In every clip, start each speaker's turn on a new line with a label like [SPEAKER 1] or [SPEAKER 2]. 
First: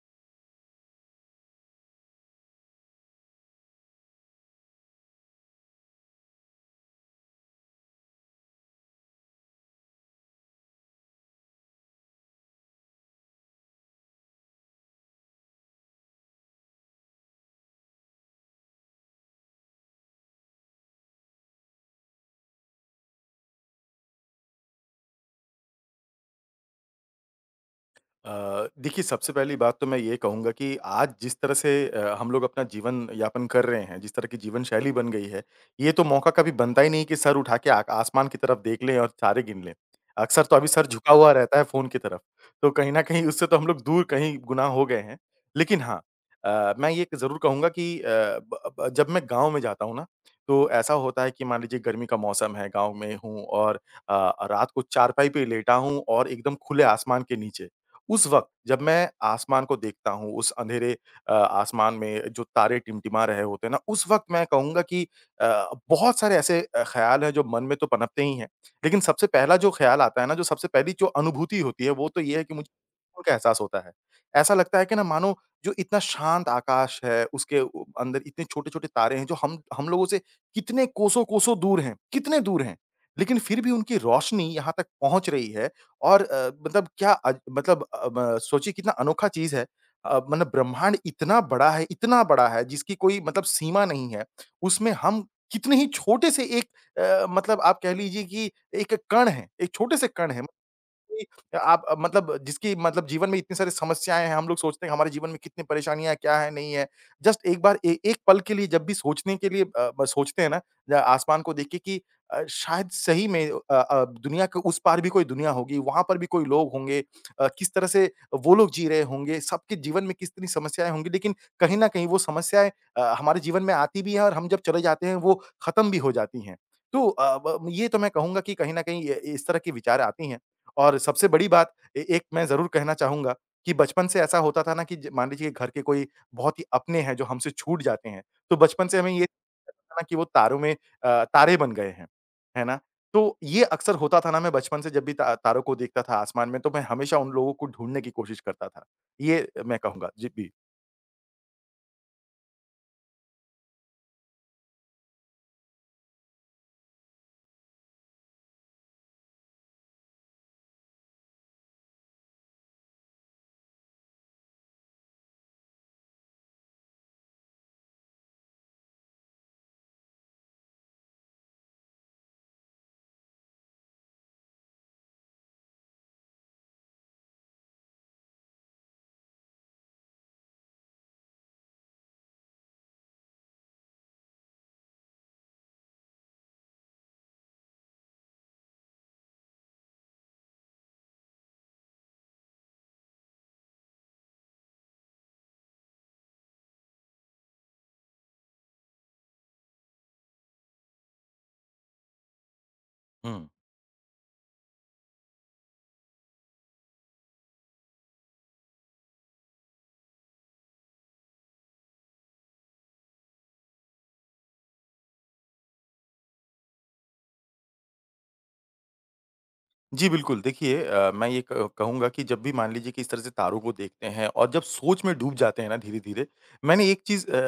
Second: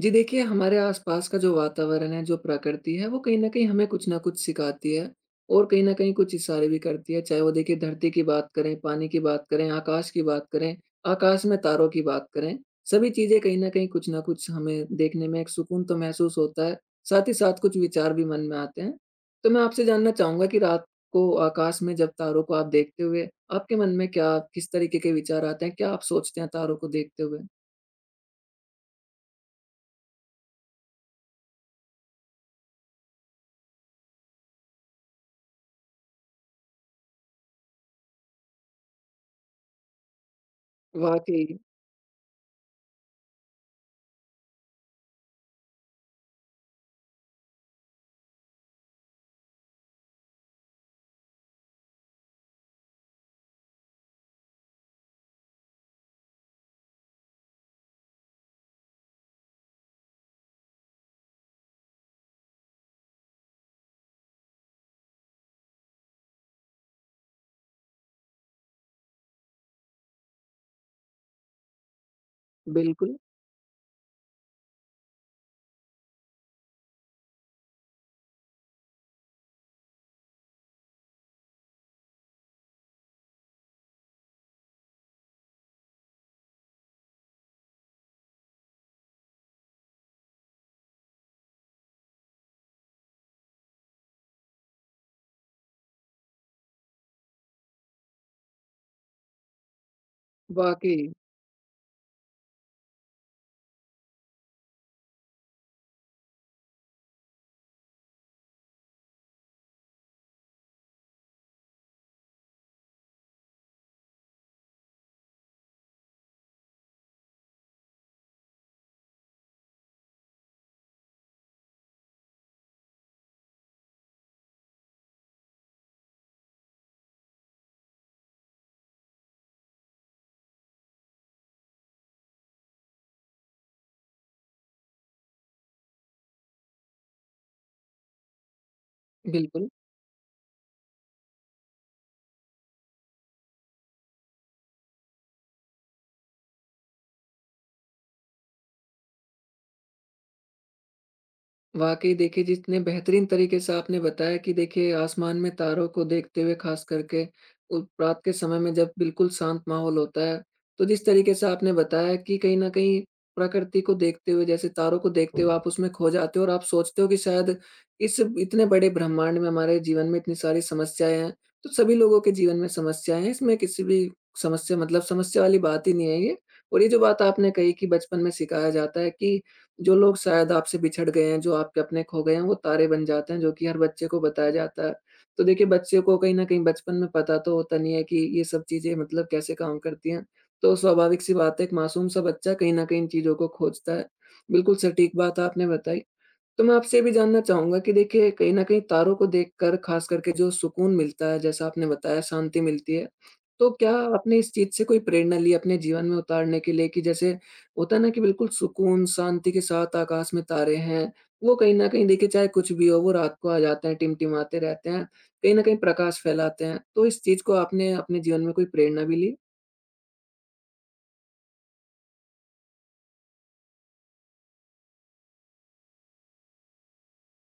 [SPEAKER 1] जी देखिए, हमारे आसपास का जो वातावरण है, जो प्रकृति है, वो कहीं न कहीं हमें कुछ न कुछ सिखाती है और कहीं न कहीं कुछ इशारे भी करती है। चाहे वो देखिए धरती की बात करें, पानी की बात करें, आकाश की बात करें, आकाश में तारों की बात करें, सभी चीज़ें कहीं न कहीं कुछ न कुछ हमें देखने में एक सुकून तो महसूस होता है, साथ ही साथ कुछ विचार भी मन में आते हैं। तो मैं आपसे जानना चाहूँगा कि रात को आकाश में जब तारों को आप देखते हुए, आपके मन में क्या किस तरीके के विचार आते हैं? क्या आप सोचते हैं तारों को देखते हुए?
[SPEAKER 2] देखिए सबसे पहली बात तो मैं ये कहूँगा कि आज जिस तरह से हम लोग अपना जीवन यापन कर रहे हैं, जिस तरह की जीवन शैली बन गई है, ये तो मौका कभी बनता ही नहीं कि सर उठा के आ आसमान की तरफ देख लें और तारे गिन लें। अक्सर तो अभी सर झुका हुआ
[SPEAKER 1] वाक़ई,
[SPEAKER 2] रहता है फ़ोन की तरफ, तो कहीं न कहीं उससे तो हम लोग दूर कहीं गुनाह हो गए हैं। लेकिन हाँ, मैं ये ज़रूर कहूँगा कि ब ब जब मैं गाँव में जाता हूँ ना, तो ऐसा होता है कि मान लीजिए गर्मी का मौसम है, गाँव में हूँ और अ, रात को चारपाई पे लेटा हूँ और एकदम खुले आसमान के नीचे। उस वक़्त जब मैं आसमान को देखता हूँ, उस अंधेरे आसमान में जो तारे टिमटिमा रहे होते हैं ना, उस वक़्त मैं कहूँगा कि बहुत सारे ऐसे ख़्याल हैं जो मन में तो पनपते ही हैं। लेकिन सबसे पहला जो ख़्याल आता है ना, जो सबसे पहली जो अनुभूति होती है वो तो ये है कि मुझे
[SPEAKER 1] बिल्कुल।
[SPEAKER 2] सुकून का एहसास होता है। ऐसा लगता है कि ना मानो जो इतना शांत आकाश है, उसके उ अंदर इतने छोटे-छोटे तारे हैं जो हम लोगों से कितने कोसों-कोसों दूर हैं, कितने दूर हैं। लेकिन फिर भी उनकी रोशनी यहाँ तक पहुँच रही है और मतलब क्या अज मतलब ब सोचिए कितना अनोखा चीज़ है। मतलब ब्रह्मांड इतना बड़ा है, इतना बड़ा है जिसकी कोई मतलब सीमा नहीं है। उसमें हम कितने ही छोटे से एक मतलब आप कह लीजिए कि एक कण हैं, एक छोटे से कण हैं।
[SPEAKER 1] वाक़ई,
[SPEAKER 2] कि आप मतलब जिसकी मतलब जीवन में इतनी सारी समस्याएँ हैं, हम लोग सोचते हैं हमारे जीवन में कितनी परेशानियाँ, क्या है, नहीं है। जस्ट एक बार ए एक पल के लिए जब भी सोचने के लिए ब सोचते हैं ना, आसमान को देख के कि शायद सही में दुनिया के उस पार भी कोई दुनिया होगी, वहाँ पर भी कोई लोग होंगे। किस तरह से वो लोग जी रहे होंगे, सबके जीवन में कितनी समस्याएँ होंगी। लेकिन कहीं न कहीं वो समस्याएँ हमारे जीवन में आती भी हैं और हम जब चले जाते हैं, वो खत्म भी हो जाती हैं। तो ब ये तो मैं कहूँगा कि कहीं न कहीं ये इस तरह के विचार आती हैं। और सबसे बड़ी बात ए एक मैं ज़रूर कहना चाहूँगा कि बचपन से ऐसा होता था ना कि ज मान लीजिए कि घर के कोई बहुत ही अपने हैं जो हमसे छूट जाते हैं, तो बचपन से हमें ये
[SPEAKER 1] बिल्कुल।
[SPEAKER 2] था ना कि वो तारों में तारे बन गए हैं, है ना? तो ये अक्सर होता था ना, मैं बचपन से जब भी ता तारों को देखता था आसमान में तो मैं हमेशा उन लोगों को ढूँढने की कोशिश करता था। ये मैं कहूँगा। जी, जी।
[SPEAKER 1] वाक़ई देखिए, जितने बेहतरीन तरीके से आपने बताया कि देखिए आसमान में तारों को देखते हुए ख़ास करके उ रात के समय में जब बिल्कुल शांत माहौल होता है, तो जिस तरीके से आपने बताया कि कहीं न कहीं प्रकृति को देखते हुए जैसे तारों को देखते हुए आप उसमें खो जाते हो और आप सोचते हो कि शायद इस इतने बड़े ब्रह्मांड में हमारे जीवन में इतनी सारी समस्याएँ हैं, तो सभी लोगों के जीवन में समस्याएँ हैं, इसमें किसी भी समस्या मतलब समस्या वाली बात ही नहीं है ये। और ये जो बात आपने कही कि बचपन में सिखाया जाता है कि जो लोग शायद आपसे बिछड़ गए हैं, जो आपके अपने खो गए हैं, वो तारे बन जाते हैं, जो कि हर बच्चे को बताया जाता है। तो देखिए, बच्चे को कहीं न कहीं बचपन में पता तो होता नहीं है कि ये सब चीज़ें मतलब कैसे काम करती हैं। तो स्वाभाविक सी बात है, एक मासूम सा बच्चा कहीं न कहीं इन चीज़ों को खोजता है। बिल्कुल सटीक बात आपने बताई। तो मैं आपसे ये भी जानना चाहूँगा कि देखिए कहीं न कहीं तारों को देखकर ख़ास करके जो सुकून मिलता है, जैसा आपने बताया शांति मिलती है।
[SPEAKER 2] हुँ।
[SPEAKER 1] तो क्या आपने इस चीज़ से कोई प्रेरणा ली अपने जीवन में उतारने के लिए कि जैसे होता है ना कि बिल्कुल सुकून, शांति के साथ आकाश में तारे हैं, वो कहीं न कहीं देखिए चाहे कुछ भी हो वो रात को आ जाते हैं, टिमटिमाते रहते हैं, कहीं न कहीं प्रकाश फैलाते हैं। तो इस चीज़ को आपने अपने जीवन में कोई प्रेरणा भी ली?
[SPEAKER 2] जी, बिल्कुल। देखिए, मैं ये क कहूँगा कि जब भी मान लीजिए कि इस तरह से तारों को देखते हैं और जब सोच में डूब जाते हैं ना धीरे-धीरे, मैंने एक चीज़ अ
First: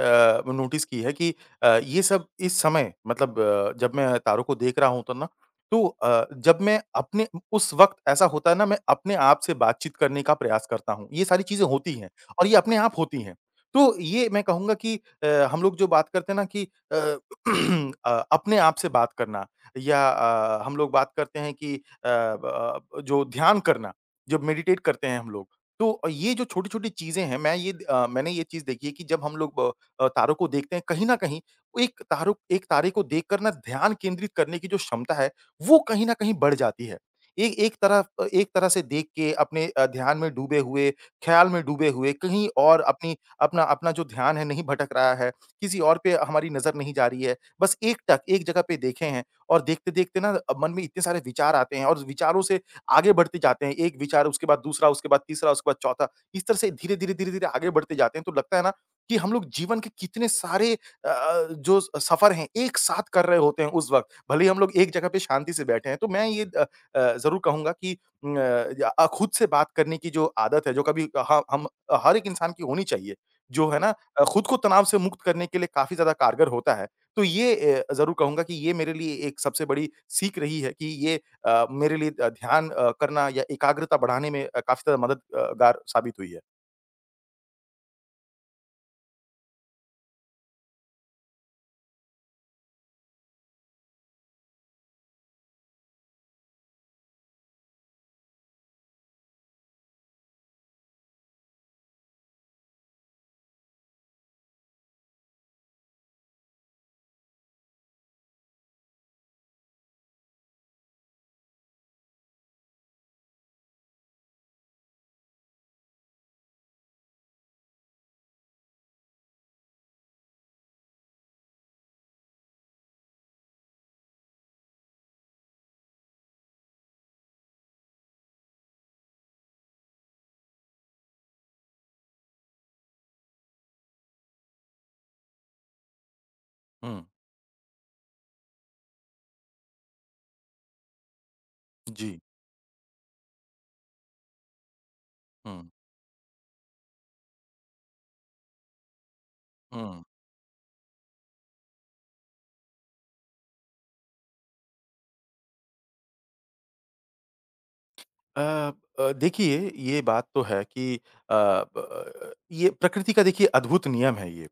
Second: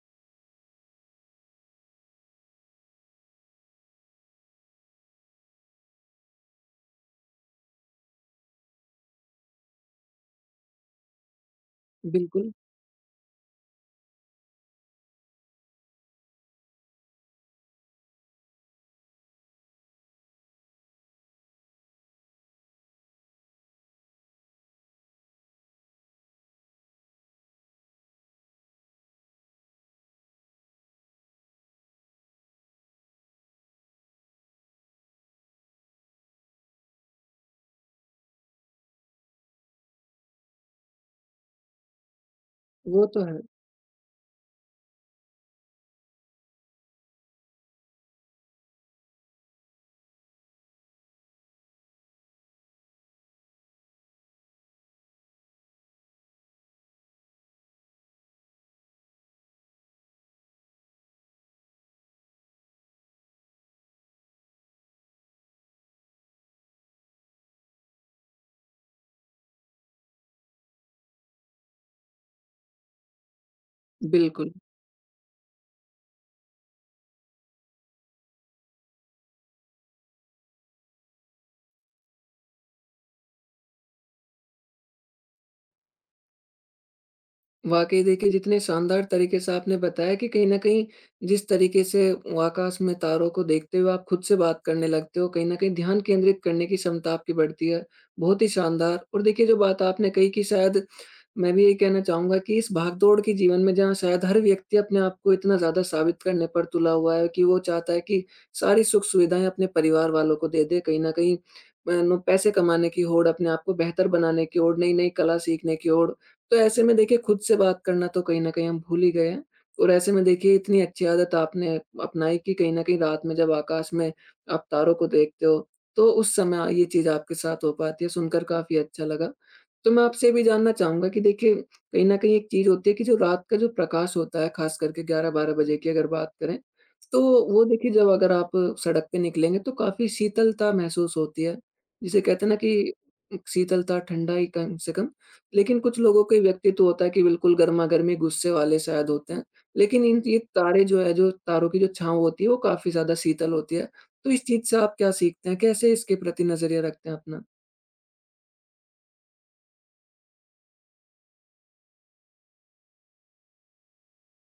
[SPEAKER 2] अ, नोटिस की है कि ये सब इस समय मतलब जब मैं तारों को देख रहा हूँ तो ना, तो अ, जब मैं अपने उस वक़्त ऐसा होता है ना, मैं अपने आप से बातचीत करने का प्रयास करता हूँ। ये सारी चीज़ें होती हैं और
[SPEAKER 1] बिल्कुल,
[SPEAKER 2] ये अपने आप होती हैं। तो ये मैं कहूँगा कि अ, हम लोग जो बात करते हैं ना कि अ, अपने आप से बात करना या हम लोग बात करते हैं कि अ, ब जो ध्यान करना, जब मेडिटेट करते हैं हम लोग, तो ये जो छोटी-छोटी चीज़ें हैं, मैं ये मैंने ये चीज़ देखी है कि जब हम लोग तारों को देखते हैं, कहीं न कहीं वो एक तारे को देखकर ना ध्यान केंद्रित करने की जो क्षमता है, वो कहीं न कहीं बढ़ जाती है। ए एक तरफ एक तरह से देख के अपने ध्यान में डूबे हुए, ख़्याल में डूबे हुए, कहीं और
[SPEAKER 1] वो
[SPEAKER 2] अपनी
[SPEAKER 1] तो है।
[SPEAKER 2] अपना अपना जो ध्यान है, नहीं भटक रहा है, किसी और पे हमारी नज़र नहीं जा रही है, बस एक टक एक जगह पे देखे हैं, और देखते-देखते ना मन में इतने सारे विचार आते हैं और विचारों से आगे बढ़ते जाते हैं। एक विचार, उसके बाद दूसरा, उसके बाद तीसरा, उसके बाद चौथा। इस तरह से धीरे-धीरे, धीरे-धीरे आगे बढ़ते जाते हैं तो लगता है ना कि हम लोग जीवन के कितने सारे जो स सफ़र हैं एक साथ कर रहे होते हैं उस वक़्त। भले ही हम लोग एक जगह पे शांति से बैठे हैं। तो मैं ये ज़रूर कहूँगा कि उम, अ, या खुद से बात करने की जो आदत है जो कभी ह हम हर एक इंसान की होनी चाहिए। जो है ना, खुद
[SPEAKER 1] बिल्कुल।
[SPEAKER 2] को तनाव से मुक्त करने के लिए काफ़ी ज़्यादा कारगर होता है। तो ये ज़रूर कहूँगा कि ये मेरे लिए एक सबसे बड़ी सीख रही है कि ये मेरे लिए ध्यान करना या एकाग्रता बढ़ाने में काफ़ी ज़्यादा मददगार साबित हुई है।
[SPEAKER 1] वाकई देखिए जितने शानदार तरीके से आपने बताया कि कहीं न कहीं जिस तरीके से आकाश में तारों को देखते हुए आप खुद से बात करने लगते हो, कहीं न कहीं ध्यान केंद्रित करने की क्षमता आपकी बढ़ती है। बहुत ही शानदार और देखिए जो बात आपने कही कि शायद मैं भी यही कहना चाहूँगा कि इस भाग-दौड़ के जीवन में जहाँ शायद हर व्यक्ति अपने आप को इतना ज़्यादा साबित करने पर तुला हुआ है कि वो चाहता है कि सारी सुख-सुविधाएँ अपने परिवार वालों को दे दे, कहीं न कहीं नो पैसे कमाने की होड़, अपने आप को बेहतर बनाने की ओर, नई-नई कला सीखने की ओर। तो ऐसे में देखिए खुद से बात करना तो कहीं न कहीं हम भूल ही गए हैं और ऐसे में देखिए इतनी अच्छी आदत आपने अपनाई कि कहीं न कहीं रात में जब आकाश में आप तारों को देखते हो, तो उस समय ये चीज़ आपके साथ हो पाती है, सुनकर काफ़ी अच्छा लगा। तो मैं आपसे ये भी जानना चाहूँगा कि देखिए, कहीं न कहीं एक चीज़ होती है कि जो रात का जो प्रकाश होता है, ख़ास करके 11-12 बजे की अगर बात करें,
[SPEAKER 2] हुँ,
[SPEAKER 1] तो वो देखिए जब अगर आप सड़क पे निकलेंगे तो काफ़ी शीतलता महसूस होती है।
[SPEAKER 2] जी।
[SPEAKER 1] जिसे कहते हैं ना कि शीतलता, ठंडाई कम से कम।
[SPEAKER 2] हुँ,
[SPEAKER 1] लेकिन कुछ लोगों का व्यक्तित्व होता है कि बिल्कुल गरमा-गर्मी गुस्से वाले शायद होते हैं।
[SPEAKER 2] हुँ।
[SPEAKER 1] लेकिन इन ये तारे जो है, जो तारों की जो छाँव होती है, वो काफ़ी ज़्यादा शीतल होती है। तो इस चीज़ से आप क्या सीखते हैं? कैसे इसके प्रति नज़रिया रखते हैं अपना?
[SPEAKER 2] अ देखिए, ये बात तो है कि ब ये प्रकृति का देखिए अद्भुत नियम है ये।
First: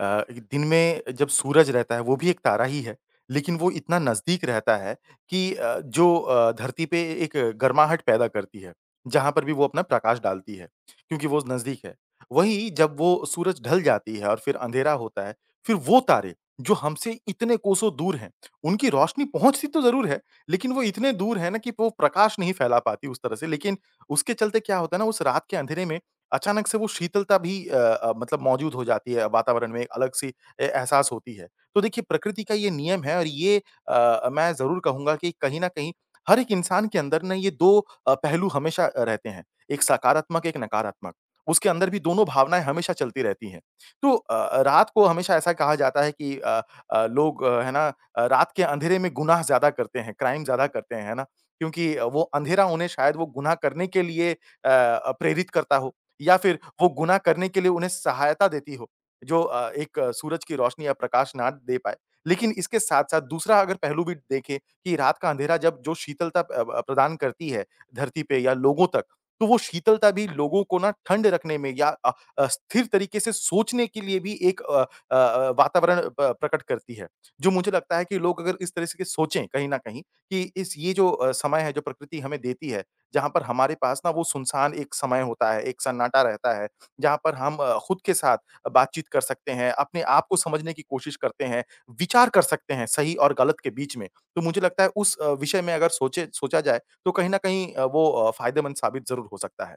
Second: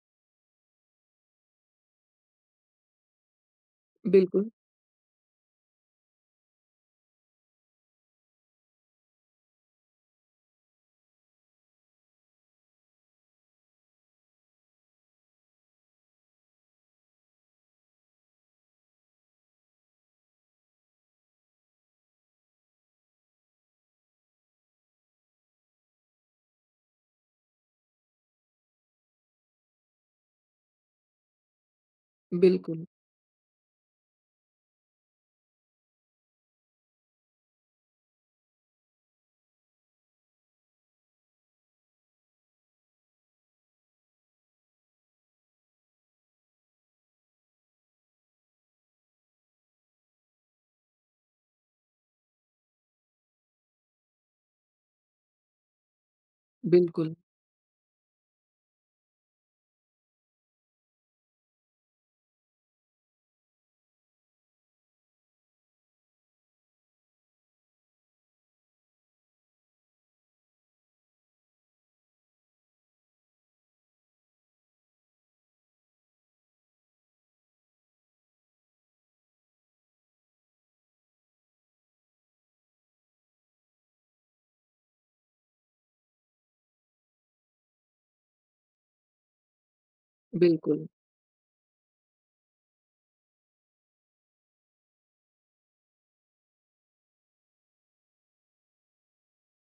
[SPEAKER 2] दिन में जब सूरज रहता है, वो भी एक तारा ही है, लेकिन वो इतना नज़दीक
[SPEAKER 1] बिल्कुल,
[SPEAKER 2] रहता है कि जो धरती पे एक गर्माहट पैदा करती है, जहाँ पर भी वो अपना प्रकाश डालती है, क्योंकि वो नज़दीक है। वहीं जब वो सूरज ढल जाती है और फिर अंधेरा होता है, फिर वो तारे, जो हमसे इतने कोसों दूर हैं, उनकी रोशनी पहुँचती तो ज़रूर है, लेकिन वो इतने दूर है ना कि वो प्रकाश नहीं फैला पाती उस तरह से। लेकिन उसके चलते क्या होता है ना, उस रात के अंधेरे में अचानक से वो शीतलता भी मतलब मौजूद हो जाती है वातावरण में, एक अलग-सी ए एहसास होती है। तो देखिए प्रकृति का ये
[SPEAKER 1] बिल्कुल,
[SPEAKER 2] नियम है और ये मैं ज़रूर कहूँगा कि कहीं न कहीं हर एक इंसान के अंदर ना ये 2 पहलू हमेशा रहते हैं, एक सकारात्मक, एक नकारात्मक। उसके अंदर भी दोनों भावनाएँ हमेशा चलती रहती हैं। तो रात को हमेशा ऐसा कहा जाता है कि लोग है ना, रात के अंधेरे में गुनाह ज़्यादा करते हैं, क्राइम ज़्यादा करते हैं, है ना? क्योंकि वो अंधेरा उन्हें शायद वो गुनाह करने के लिए प्रेरित करता हो या फिर वो
[SPEAKER 1] बिल्कुल।
[SPEAKER 2] गुनाह करने के लिए उन्हें सहायता देती हो, जो एक सूरज की रोशनी या प्रकाश ना दे पाए। लेकिन इसके साथ-साथ दूसरा अगर पहलू भी देखें कि रात का अंधेरा जब जो शीतलता प्रदान करती है धरती पे या लोगों तक, तो वो शीतलता भी लोगों को ना ठंड रखने में या स्थिर तरीके से सोचने के लिए भी एक वातावरण प प्रकट करती है। जो मुझे लगता है कि लोग अगर इस तरह से के सोचें कहीं न कहीं कि इस ये जो समय है जो प्रकृति हमें देती है, जहाँ पर हमारे पास ना वो सुनसान एक समय होता है, एक सन्नाटा रहता है, जहाँ पर हम खुद के साथ बातचीत कर सकते हैं, अपने आप को समझने की
[SPEAKER 1] बिल्कुल,
[SPEAKER 2] कोशिश करते हैं, विचार कर सकते हैं सही और गलत के बीच में। तो मुझे लगता है उस विषय में अगर सोचे सोचा जाए, तो कहीं न कहीं वो फ़ायदेमंद साबित ज़रूर हो सकता है।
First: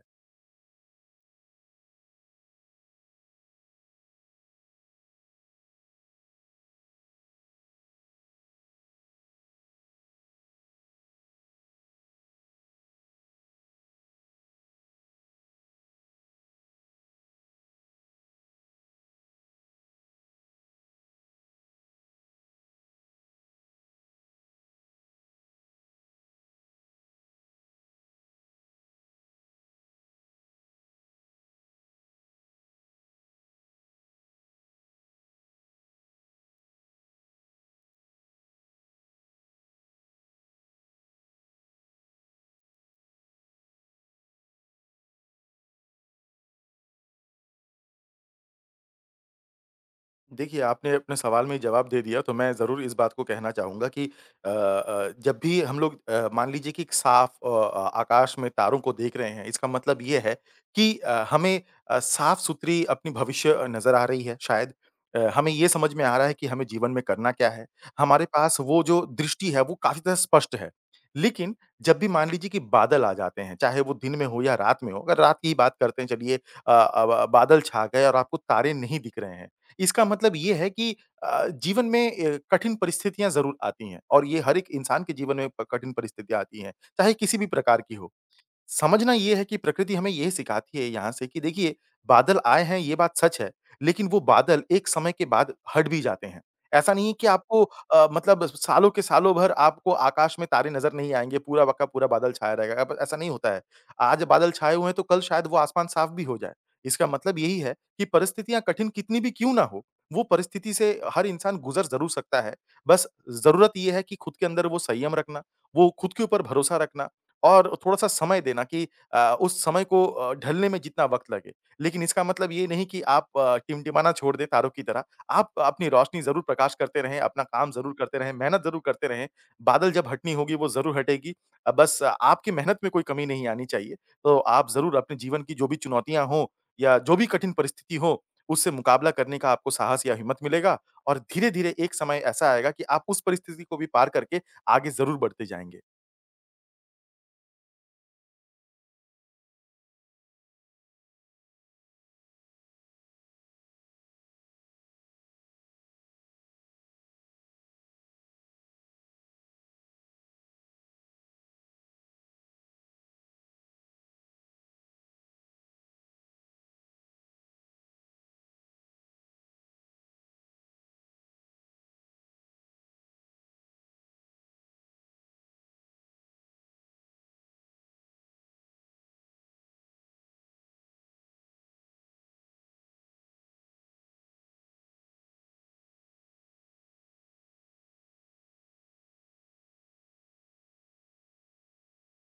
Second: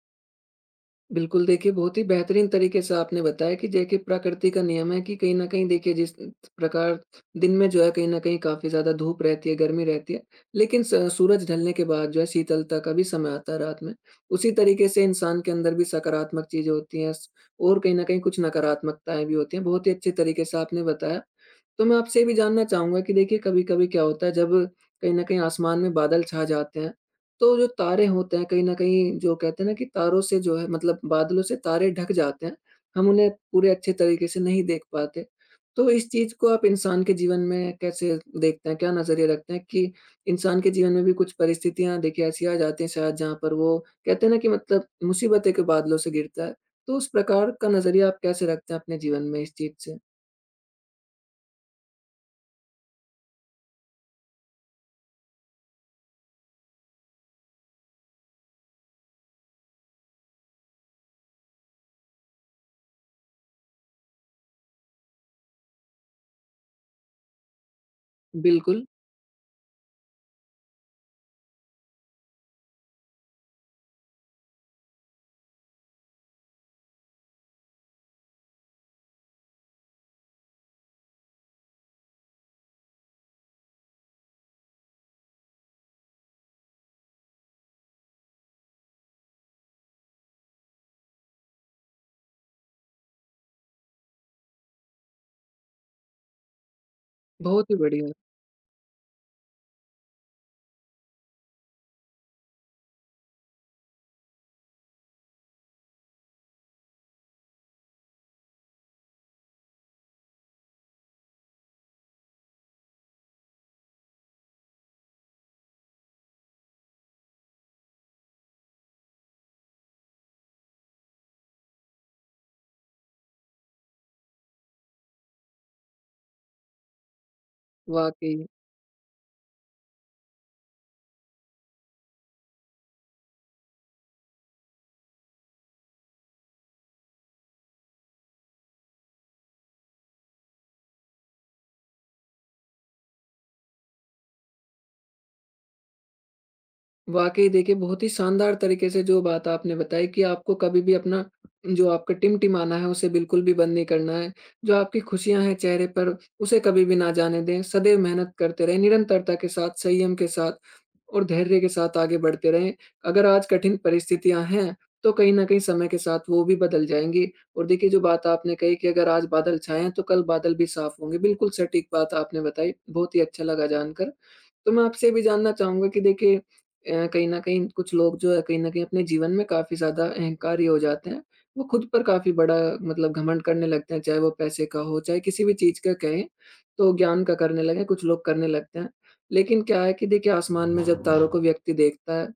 [SPEAKER 1] बिल्कुल देखिए बहुत ही बेहतरीन तरीके से आपने बताया कि देखिए प्रकृति का नियम है कि कहीं न कहीं देखिए जिस प्रकार दिन में जो है कहीं न कहीं काफ़ी ज़्यादा धूप रहती है, गर्मी रहती है, लेकिन स सूरज ढलने के बाद जो है शीतलता का भी समय आता है रात में। उसी तरीके से इंसान के अंदर भी सकारात्मक चीज़ें होती हैं स और कहीं न कहीं कुछ नकारात्मकताएँ भी होती हैं। बहुत ही अच्छे तरीके से आपने बताया। तो मैं आपसे ये भी जानना चाहूँगा कि देखिए कभी-कभी क्या होता है जब कहीं न कहीं आसमान में बादल छा जाते हैं, तो जो तारे होते हैं कहीं न कहीं जो कहते हैं ना कि तारों से जो है मतलब बादलों से तारे ढक जाते हैं, हम उन्हें पूरे अच्छे तरीके से नहीं देख पाते। तो इस चीज़ को आप इंसान के जीवन में कैसे देखते हैं? क्या नज़रिया रखते हैं कि इंसान के जीवन में भी कुछ परिस्थितियाँ देखिए ऐसी आ जाती हैं शायद जहाँ पर वो कहते हैं ना कि मतलब मुसीबतें के बादलों से गिरता है। तो उस प्रकार का नज़रिया आप कैसे रखते हैं अपने जीवन में इस चीज़ से?
[SPEAKER 2] देखिए, आपने अपने सवाल में ही जवाब दे दिया, तो मैं ज़रूर इस बात को कहना चाहूँगा कि जब भी हम लोग मान लीजिए कि एक साफ आकाश में तारों को देख रहे हैं, इसका मतलब ये है कि हमें साफ-सुथरी अपनी भविष्य नज़र आ रही है शायद। हमें ये समझ में आ रहा है कि हमें जीवन में करना क्या है। हमारे पास वो
[SPEAKER 1] बिल्कुल।
[SPEAKER 2] जो दृष्टि है, वो काफ़ी ज़्यादा स्पष्ट है। लेकिन जब भी मान लीजिए कि बादल आ जाते हैं, चाहे वो दिन में हो या रात में हो, अगर रात की ही बात करते हैं चलिए, ब बादल छा गए और आपको तारे नहीं दिख रहे हैं। इसका मतलब ये है कि जीवन में कठिन परिस्थितियाँ ज़रूर आती हैं और ये हर एक इंसान के जीवन में प कठिन परिस्थितियाँ आती हैं, चाहे किसी भी प्रकार की हो। समझना ये है कि प्रकृति हमें ये सिखाती है यहाँ से कि देखिए, बादल आए हैं ये बात सच है, लेकिन वो बादल एक समय के बाद हट भी जाते हैं। ऐसा नहीं है कि आपको
[SPEAKER 1] बहुत ही बढ़िया,
[SPEAKER 2] मतलब सालों के सालों भर आपको आकाश में तारे नज़र नहीं आएँगे, पूरा का पूरा बादल छाया रहेगा, अब ऐसा नहीं होता है। आज बादल छाए हुए हैं तो कल शायद वो आसमान साफ भी हो जाए। इसका मतलब यही है कि परिस्थितियाँ कठिन कितनी भी क्यों ना हो, वो परिस्थिति से हर इंसान गुज़र ज़रूर सकता है। बस ज़रूरत ये है कि खुद के अंदर वो संयम रखना, वो खुद के ऊपर भरोसा रखना और थोड़ा-सा समय देना कि उस समय को ढलने में जितना वक़्त लगे। लेकिन इसका मतलब ये नहीं कि आप टिमटिमाना छोड़ दें तारों की तरह। आप अपनी रोशनी ज़रूर प्रकाश करते रहें, अपना काम ज़रूर करते रहें,
[SPEAKER 1] वाक़ई।
[SPEAKER 2] मेहनत ज़रूर करते रहें। बादल जब हटनी होगी वो ज़रूर हटेगी। आपकी मेहनत में कोई कमी नहीं आनी चाहिए। तो आप ज़रूर अपने जीवन की जो भी चुनौतियाँ हो या जो भी कठिन परिस्थिति हो, उससे मुकाबला करने का आपको साहस या हिम्मत मिलेगा और धीरे-धीरे एक समय ऐसा आएगा कि आप उस परिस्थिति को भी पार करके आगे ज़रूर बढ़ते जाएँगे।
[SPEAKER 1] वाक़ई देखिए, बहुत ही शानदार तरीके से जो बात आपने बताई कि आपको कभी भी अपना जो आपका टिमटिमाना है, उसे बिल्कुल भी बंद नहीं करना है। जो आपकी खुशियाँ हैं चेहरे पर, उसे कभी भी ना जाने दें। सदैव मेहनत करते रहें, निरंतरता के साथ, संयम के साथ और धैर्य के साथ आगे बढ़ते रहें। अगर आज कठिन परिस्थितियाँ हैं, तो कहीं न कहीं समय के साथ वो भी बदल जाएँगी और देखिए, जो बात आपने कही कि अगर आज बादल छाए हैं, तो कल बादल भी साफ होंगे। बिल्कुल सटीक बात आपने बताई, बहुत ही अच्छा लगा जानकर। तो मैं आपसे ये भी जानना चाहूँगा कि देखिए कहीं न कहीं कुछ लोग जो है कहीं न कहीं अपने जीवन में काफ़ी ज़्यादा अहंकारी हो जाते हैं। वो खुद पर काफ़ी बड़ा मतलब घमंड करने लगते हैं, चाहे वो पैसे का हो, चाहे किसी भी चीज़ का कहें, तो ज्ञान का करने लगे, कुछ लोग करने लगते हैं। लेकिन क्या है कि देखिए आसमान में जब तारों को व्यक्ति देखता है,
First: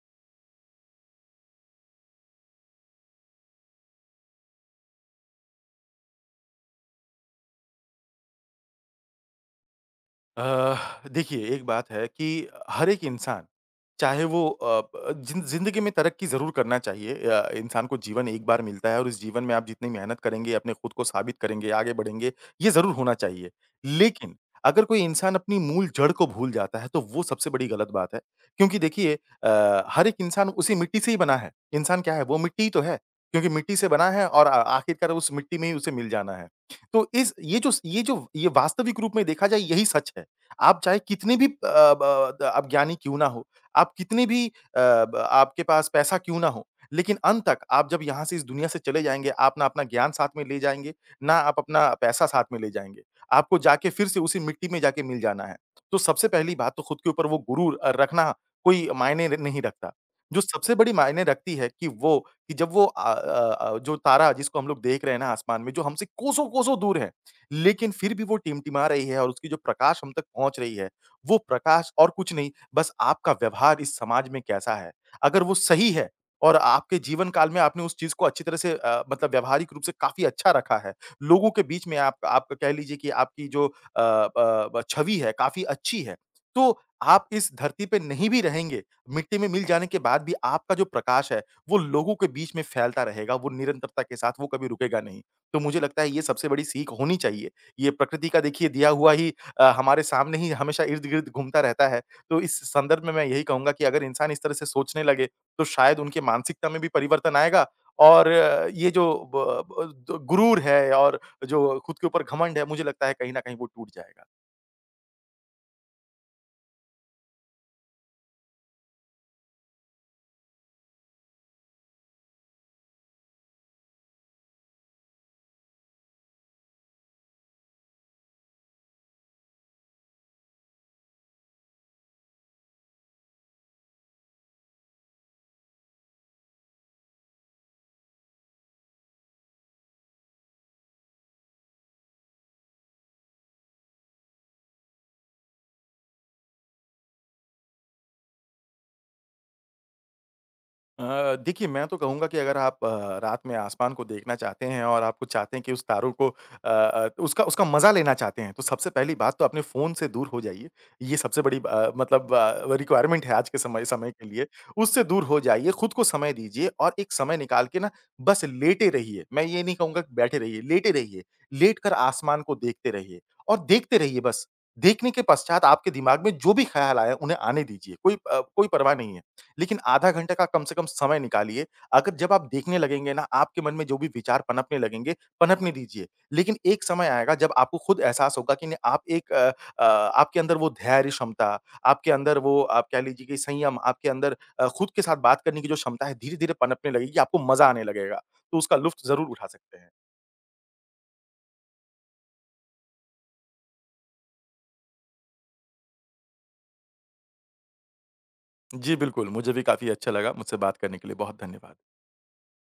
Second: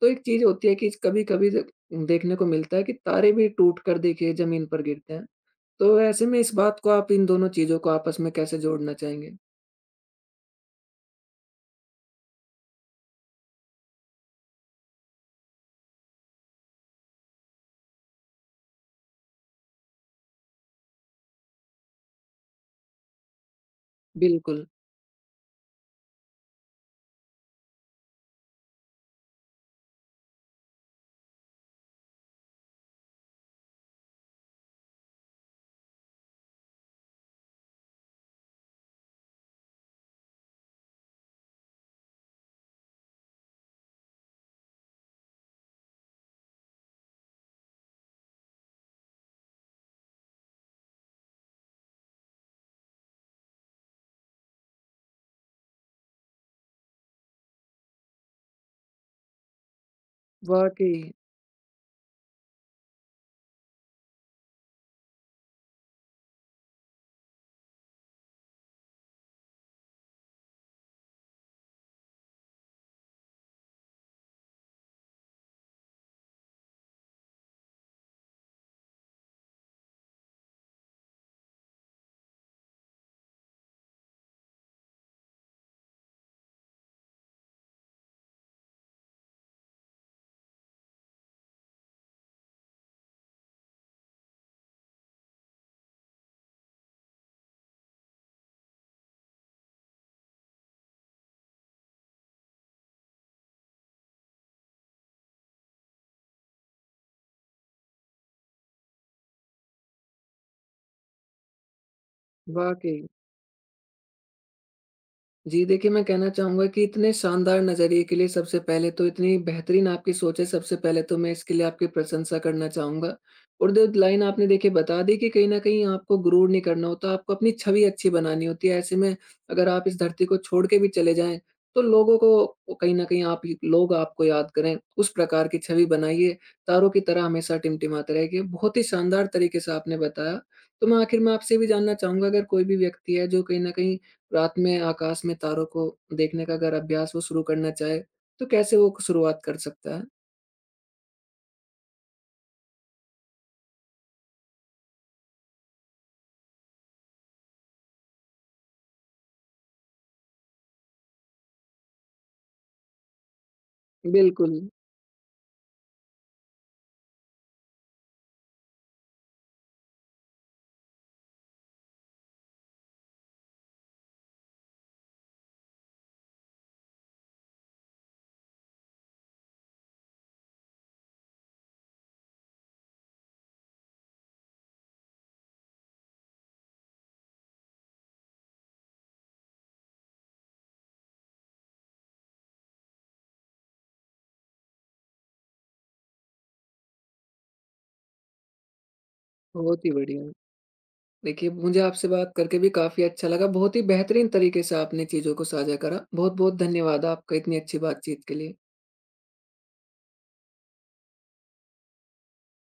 [SPEAKER 1] तो एक चीज़ होती है कि कभी-कभी द देखने को मिलता है कि तारे भी टूट कर देखिए ज़मीन पर गिरते हैं। तो ऐसे में इस बात को आप इन दोनों चीज़ों को आपस में कैसे जोड़ना चाहेंगे?
[SPEAKER 2] अ, देखिए एक बात है कि हर एक इंसान, चाहे वो अ, ब जिन ज़िंदगी में तरक्की ज़रूर करना चाहिए इंसान को जीवन एक बार मिलता है और इस जीवन में आप जितनी मेहनत करेंगे, अपने खुद को साबित करेंगे, आगे बढ़ेंगे, ये ज़रूर होना चाहिए। लेकिन
[SPEAKER 1] बिल्कुल,
[SPEAKER 2] अगर कोई इंसान अपनी मूल जड़ को भूल जाता है, तो वो सबसे बड़ी गलत बात है। क्योंकि देखिए हर एक इंसान उसी मिट्टी से ही बना है। इंसान क्या है? वो मिट्टी ही तो है, क्योंकि मिट्टी से बना है और आ आखिरकार उस मिट्टी में ही उसे मिल जाना है। तो इस ये जो स ये जो ये वास्तविक रूप में देखा जाए, यही सच है। आप चाहे कितने भी अ, ब द आप ज्ञानी क्यों ना हो, आप कितनी भी अ, ब आपके पास पैसा क्यों ना हो, लेकिन अंत तक आप जब यहाँ से इस दुनिया से चले जाएँगे, आप ना अपना ज्ञान साथ में ले जाएँगे, ना आप अपना पैसा साथ में ले जाएँगे। आपको जाके फिर से उसी मिट्टी में जाके मिल जाना है। तो सबसे पहली बात तो खुद के ऊपर वो गुरूर रखना कोई मायने र नहीं रखता। जो सबसे बड़ी
[SPEAKER 1] वाक़ई,
[SPEAKER 2] मायने रखती है कि वो कि जब वो जो तारा जिसको हम लोग देख रहे हैं ना आसमान में, जो हमसे कोसों-कोसों दूर है, लेकिन फिर भी वो टिमटिमा रही है और उसकी जो प्रकाश हम तक पहुँच रही है, वो प्रकाश और कुछ नहीं, बस आपका व्यवहार इस समाज में कैसा है? अगर वो सही है और आपके जीवन काल में आपने उस चीज़ को अच्छी तरह से मतलब व्यावहारिक रूप से काफ़ी अच्छा रखा है, लोगों के बीच में आप कह लीजिए कि आपकी जो अ, ब ब छवि है काफ़ी अच्छी है, तो आप इस धरती पे नहीं भी रहेंगे, मिट्टी में मिल जाने के बाद भी आपका जो प्रकाश है, वो लोगों के बीच में फैलता रहेगा, वो निरंतरता के साथ वो कभी रुकेगा नहीं। तो मुझे लगता है ये सबसे बड़ी सीख होनी चाहिए। ये प्रकृति का देखिए दिया हुआ ही हमारे सामने ही हमेशा इर्द-गिर्द घूमता रहता है। तो इस संदर्भ में मैं यही कहूँगा कि अगर इंसान इस तरह से सोचने लगे, तो शायद उनकी मानसिकता में भी परिवर्तन आएगा और ये जो ब ब द गुरूर है और जो खुद के ऊपर घमंड है, मुझे
[SPEAKER 1] वाक़ई।
[SPEAKER 2] लगता है कहीं न कहीं वो टूट जाएगा।
[SPEAKER 1] जी, देखिए मैं कहना चाहूँगा कि इतने शानदार नज़रिए के लिए सबसे पहले तो इतनी बेहतरीन आपकी सोच है, सबसे पहले तो मैं इसके लिए आपकी प्रशंसा करना चाहूँगा। और जो लाइन आपने देखिए बता दी कि कहीं न कहीं आपको गुरूर नहीं करना होता, आपको अपनी छवि अच्छी बनानी होती है। ऐसे में अगर आप इस धरती को छोड़ के भी चले जाएँ, तो लोगों को कहीं न कहीं आप लोग आपको याद करें, उस प्रकार की छवि बनाइए, तारों की तरह हमेशा टिमटिमाते रहिए। बहुत ही शानदार तरीके से आपने बताया। तो मैं आखिर में आपसे भी जानना चाहूँगा अगर कोई भी व्यक्ति है जो कहीं न कहीं रात में आकाश में तारों को देखने का अगर अभ्यास वो शुरू करना चाहे, तो कैसे वो शुरुआत कर सकता है?
[SPEAKER 2] देखिए मैं तो कहूँगा कि अगर आप रात में आसमान को देखना चाहते हैं और आपको चाहते हैं कि उस तारों को तो उसका उसका मज़ा लेना चाहते हैं, तो सबसे पहली बात तो अपने फ़ोन से दूर हो जाइए। ये सबसे बड़ी मतलब रिक्वायरमेंट है आज के समय समय के लिए।
[SPEAKER 1] बिल्कुल,
[SPEAKER 2] उससे दूर हो जाइए, खुद को समय दीजिए और एक समय निकाल के ना बस लेटे रहिए। मैं ये नहीं कहूँगा कि बैठे रहिए, लेटे रहिए। लेट कर आसमान को देखते रहिए और देखते रहिए बस। देखने के पश्चात आपके दिमाग में जो भी ख़्याल आए उन्हें आने दीजिए, कोई परवाह नहीं है। लेकिन आधा घंटे का कम से कम समय निकालिए। अगर जब आप देखने लगेंगे ना, आपके मन में जो भी विचार पनपने लगेंगे, पनपने दीजिए। लेकिन एक समय आएगा जब आपको खुद एहसास होगा कि नहीं आप आपके अंदर वो धैर्य क्षमता, आपके अंदर वो आप कह लीजिए कि संयम, आपके अंदर खुद के साथ बात करने की जो क्षमता है, धीरे-धीरे पनपने लगेगी, आपको मज़ा आने लगेगा। तो उसका लुत्फ़ ज़रूर उठा सकते
[SPEAKER 1] बहुत
[SPEAKER 2] हैं।
[SPEAKER 1] ही बढ़िया। देखिए, मुझे आपसे बात करके भी काफ़ी अच्छा लगा। बहुत ही बेहतरीन तरीके से आपने चीज़ों को साझा करा। बहुत-बहुत धन्यवाद आपका इतनी अच्छी बातचीत के लिए।
[SPEAKER 2] जी बिल्कुल, मुझे भी काफ़ी अच्छा लगा। मुझसे बात करने के लिए बहुत धन्यवाद।